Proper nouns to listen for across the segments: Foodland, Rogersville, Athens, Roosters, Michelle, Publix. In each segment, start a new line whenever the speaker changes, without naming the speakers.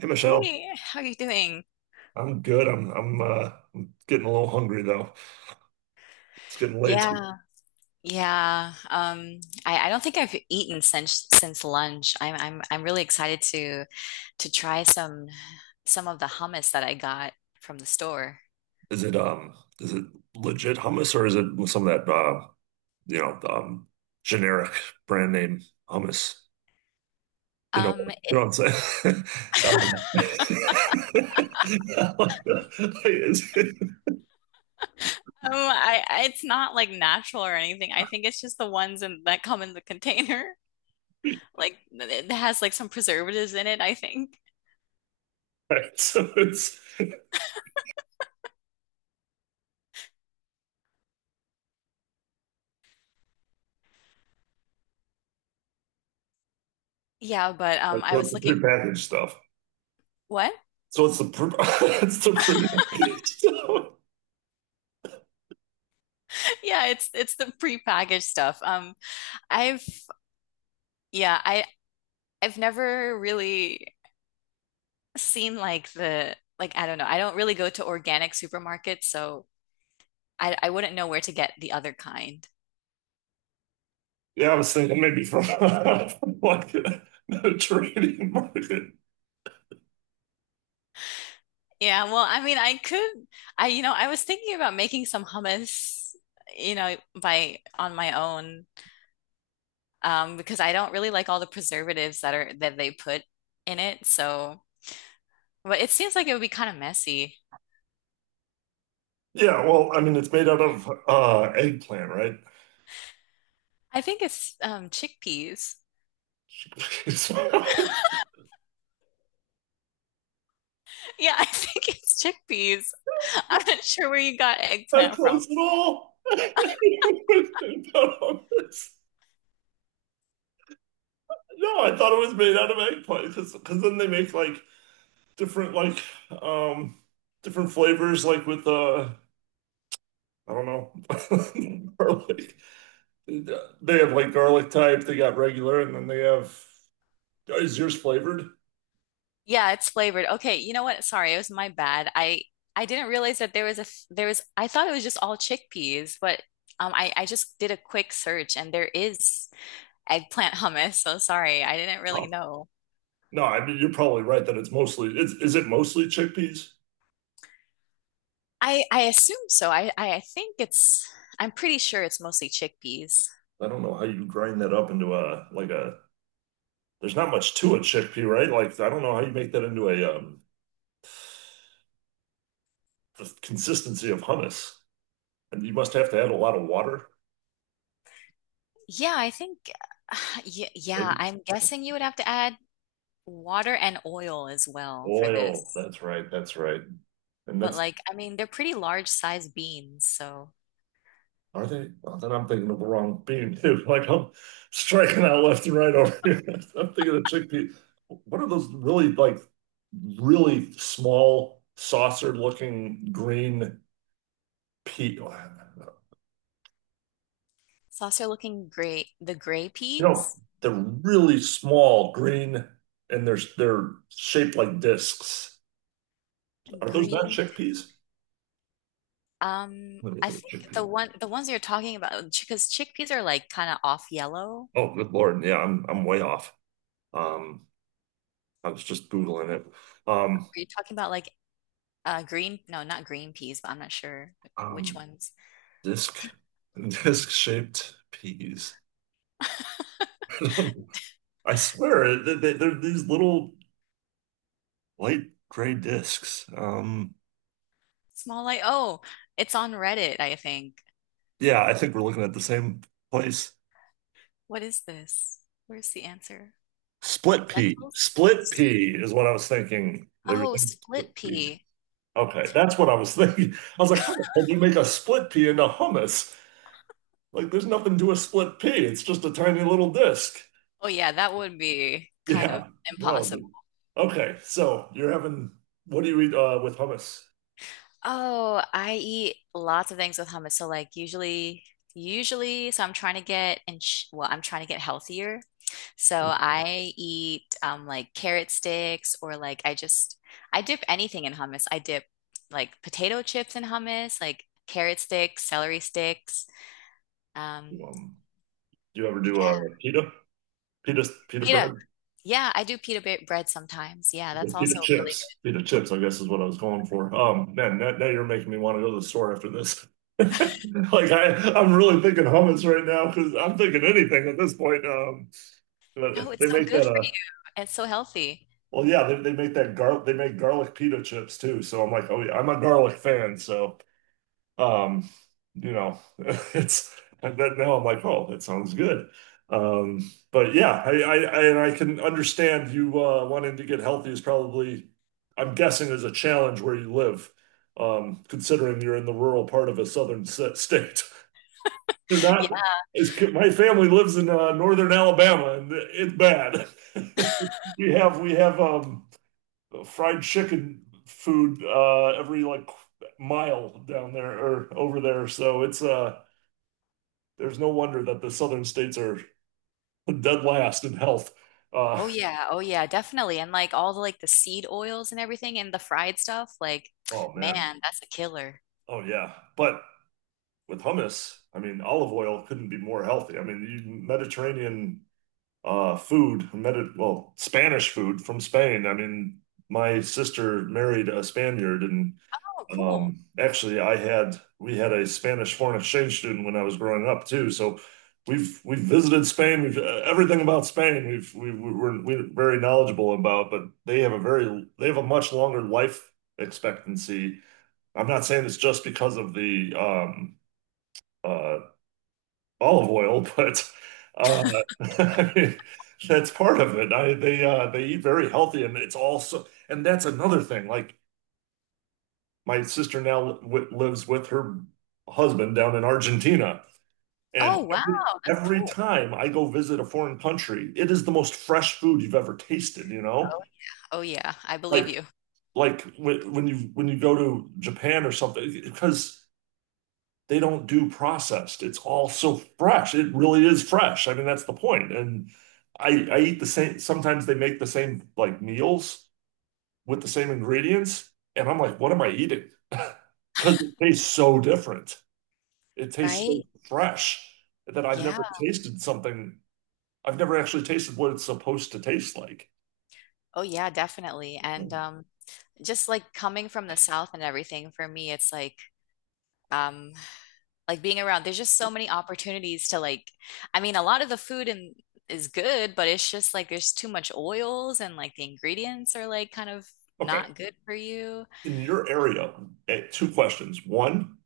Hey Michelle,
Hey, how are you doing?
I'm good. I'm I'm getting a little hungry though. It's getting late.
Yeah, yeah. I don't think I've eaten since lunch. I'm really excited to try some of the hummus that I got from the store.
Is it, is it legit hummus or is it with some of that you know um generic brand name hummus? You know
Um,
you
it,
know what I'm saying? Um, like, is it-
I it's not like natural or anything. I think it's just the ones in, that come in the container. Like it has like some preservatives in it, I think.
right, so
Yeah, but I
it's
was
the
looking.
prepackaged stuff.
What?
So it's the pre it's the prepackaged stuff.
Yeah, it's the prepackaged stuff. I've yeah, I I've never really seen like the like I don't know. I don't really go to organic supermarkets, so I wouldn't know where to get the other kind.
Yeah, I was thinking maybe from from like a trading market.
Yeah, well, I mean, I could I you know, I was thinking about making some hummus, you know, by on my own because I don't really like all the preservatives that they put in it. So, but it seems like it would be kind of messy.
Yeah, well, I mean, it's made out of eggplant, right?
I think it's chickpeas. Yeah, I think it's chickpeas. I'm not sure where you got
It's not
eggplant from.
close at all. Not on this. No, I thought it was made out of eggplant because then they make different like um different flavors like with I don't know garlic. They have like garlic type. They got regular, and then they have. Oh, is yours flavored?
Yeah, it's flavored. Okay, you know what? Sorry, it was my bad. I didn't realize that there was I thought it was just all chickpeas, but I just did a quick search and there is eggplant hummus. So sorry, I didn't really know.
No, I mean, you're probably right that it's mostly is it mostly chickpeas?
I assume so. I think it's I'm pretty sure it's mostly chickpeas.
I don't know how you grind that up into a like a there's not much to a chickpea, right? Like I don't know how you make that into a the consistency of hummus. And you must have to add a lot of water,
Yeah, I think yeah,
maybe
I'm guessing you would have to add water and oil as well for
oil.
this.
That's right, that's right. And
But
that's
like, I mean, they're pretty large size beans, so
are they? Oh, then I'm thinking of the wrong bean too. Like I'm striking out left and right over here. I'm thinking of chickpea. What are those really small saucer looking green pea, you
It's also looking great. The gray
know,
peas
they're really small, green, and they're shaped like discs.
and
Are those not
green.
chickpeas? Let me look
I
at a
think
chickpea.
the ones you're talking about, because chickpeas are like kind of off yellow.
Oh, good Lord. Yeah, I'm way off. Um, I was just Googling it.
Are
Um,
you talking about like green? No, not green peas, but I'm not sure which
um,
ones.
disc disc shaped peas. I swear they're these little light gray discs.
Small light. Oh, it's on Reddit, I think.
Yeah, I think we're looking at the same place.
What is this? Where's the answer?
Split pea.
Lentils?
Split pea is what I was thinking. They were
Oh,
thinking split
split
pea.
pea.
Okay, that's what I was thinking. I was like, how the hell do you make a split pea into hummus? Like, there's nothing to a split pea. It's just a tiny little disc.
Oh yeah, that would be kind of
Yeah. No, dude.
impossible.
Okay, so you're having what do you eat with hummus?
Oh, I eat lots of things with hummus. So like usually so I'm trying to get and sh well, I'm trying to get healthier. So
Hmm.
I eat like carrot sticks or like I just I dip anything in hummus. I dip like potato chips in hummus, like carrot sticks, celery sticks. Um
Um, do you ever do
yeah,
pita? Pita
pita.
bread?
Yeah, I do pita bre- bread sometimes. Yeah, that's
Pita
also really
chips. Pita chips, I guess, is what I was going for. Man, now you're making me want to go to the store after this. Like I, I'm really thinking hummus right now because I'm thinking anything at this point.
good. No,
But they
it's so
make
good
that
for you. It's so healthy.
well, yeah, they make that gar they make garlic pita chips too. So I'm like, oh yeah, I'm a garlic fan, so um, you know, it's and that now I'm like, oh, that sounds good. But yeah, I and I can understand you wanting to get healthy is probably, I'm guessing, is a challenge where you live, considering you're in the rural part of a southern state. They're not, it's, my family lives in northern Alabama and it's bad. We have fried chicken food every like mile down there or over there. So it's there's no wonder that the southern states are dead last in health. Uh,
Oh yeah, oh yeah, definitely. And like all the like the seed oils and everything and the fried stuff, like
oh man,
man, that's a killer.
oh yeah. But with hummus, I mean, olive oil couldn't be more healthy. I mean, you, Mediterranean food, Medi well, Spanish food from Spain. I mean, my sister married a Spaniard, and
Oh, cool.
um, actually, I had we had a Spanish foreign exchange student when I was growing up too. So we've visited Spain. We've everything about Spain. We've we- we're very knowledgeable about. But they have a very they have a much longer life expectancy. I'm not saying it's just because of the uh, olive oil, but uh, I mean, that's part of it. They eat very healthy, and it's also and that's another thing. Like my sister now w lives with her husband down in Argentina. And
Oh wow, that's
every
cool.
time I go visit a foreign country, it is the most fresh food you've ever tasted, you know?
Oh yeah. Oh yeah, I believe
Like
you.
like when you go to Japan or something, because they don't do processed. It's all so fresh. It really is fresh. I mean, that's the point. And I eat the same, sometimes they make the same like meals with the same ingredients, and I'm like, what am I eating? Because it tastes so different. It tastes so
Right?
fresh that I've
Yeah.
never tasted something. I've never actually tasted what it's supposed to taste like.
Oh yeah, definitely. And just like coming from the South and everything, for me, it's um like being around, there's just so many opportunities to like I mean, a lot of the food and is good, but it's just like there's too much oils and like the ingredients are like kind of
Okay.
not good for you.
In your area, eh, two questions. One,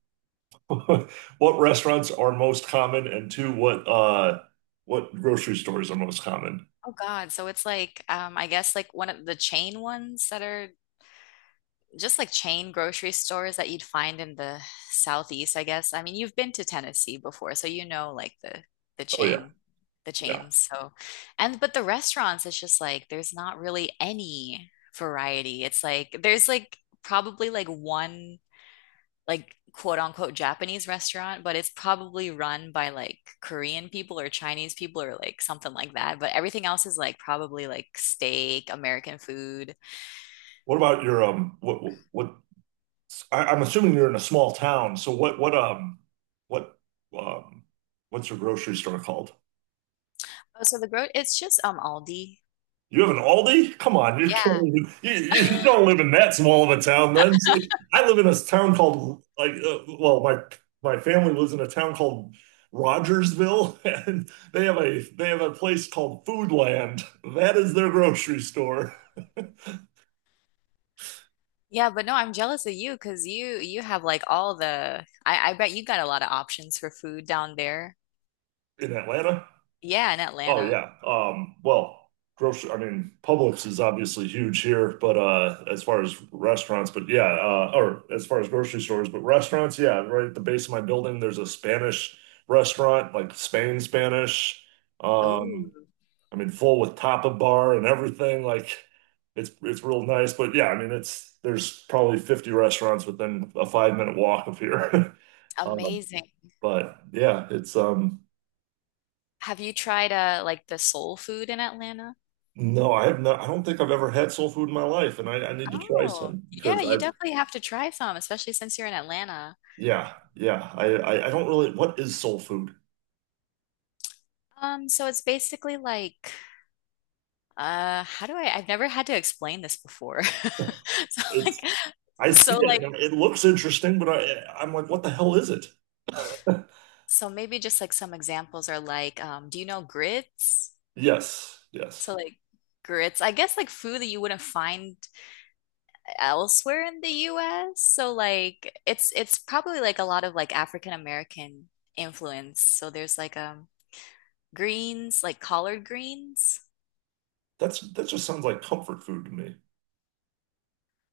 what restaurants are most common? And two, what grocery stores are most common?
Oh God. So it's like I guess like one of the chain ones that are just like chain grocery stores that you'd find in the southeast, I guess. I mean, you've been to Tennessee before, so you know like the
Oh yeah,
chain the
yeah.
chains. So and but the restaurants it's just like there's not really any variety. It's like there's like probably like one like quote unquote Japanese restaurant, but it's probably run by like Korean people or Chinese people or like something like that. But everything else is like probably like steak, American food.
What about your what I, I'm assuming you're in a small town, so what um what's your grocery store called?
Oh, so the growth it's just Aldi.
You have an Aldi? Come on, you can't.
Yeah.
Even, you you don't live in that small of a town. Then see, I live in a town called like well, my family lives in a town called Rogersville, and they have a place called Foodland. That is their grocery store
Yeah, but no, I'm jealous of you because you have like all the I bet you got a lot of options for food down there.
in Atlanta.
Yeah, in
Oh
Atlanta.
yeah. Well, grocery, I mean, Publix is obviously huge here, but as far as restaurants, but yeah, or as far as grocery stores, but restaurants, yeah, right at the base of my building there's a Spanish restaurant, like Spain Spanish. Um,
Ooh,
I mean, full with tapa bar and everything, like it's real nice, but yeah, I mean, it's there's probably 50 restaurants within a 5-minute walk of here. Um,
amazing.
but yeah, it's
Have you tried like the soul food in Atlanta?
no, I have not. I don't think I've ever had soul food in my life, and I need to try
Oh,
some
yeah,
because
you
I,
definitely have to try some, especially since you're in Atlanta.
yeah, yeah. I don't really. What is soul food?
So it's basically like, how do I, I've never had to explain this before. So
It's.
like,
I see
so like,
it. And it looks interesting, but I'm like, what the hell is it?
so maybe just like some examples are like, do you know grits?
Yes,
So
yes.
like grits, I guess like food that you wouldn't find elsewhere in the US. So like, it's probably like a lot of like African American influence. So there's like, greens, like collard greens.
That's that just sounds like comfort food to me.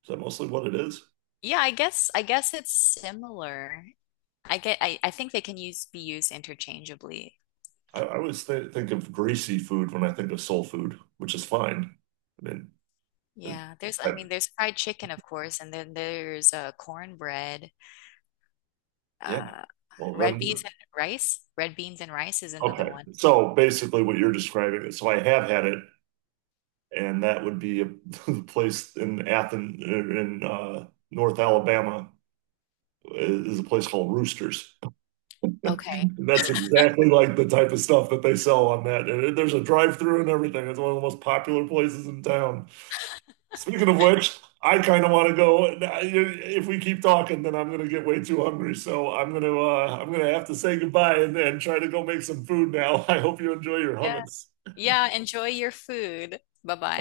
Is that mostly what it is?
Yeah, I guess it's similar. I think they can use be used interchangeably.
I always th think of greasy food when I think of soul food, which is fine. I mean, uh,
Yeah, there's I mean
I-
there's fried chicken of course and then there's cornbread,
yeah.
uh
Well,
red beans
then,
and rice. Red beans and rice is another
okay.
one.
So basically, what you're describing is, so I have had it. And that would be a the place in Athens in North Alabama is a place called Roosters.
Okay.
That's exactly like the type of stuff that they sell on that. And there's a drive-through and everything. It's one of the most popular places in town. Speaking of which, I kind of want to go. And if we keep talking, then I'm going to get way too hungry. So I'm going to have to say goodbye and try to go make some food now. I hope you enjoy your
Yeah.
hummus.
Yeah, enjoy your food. Bye-bye.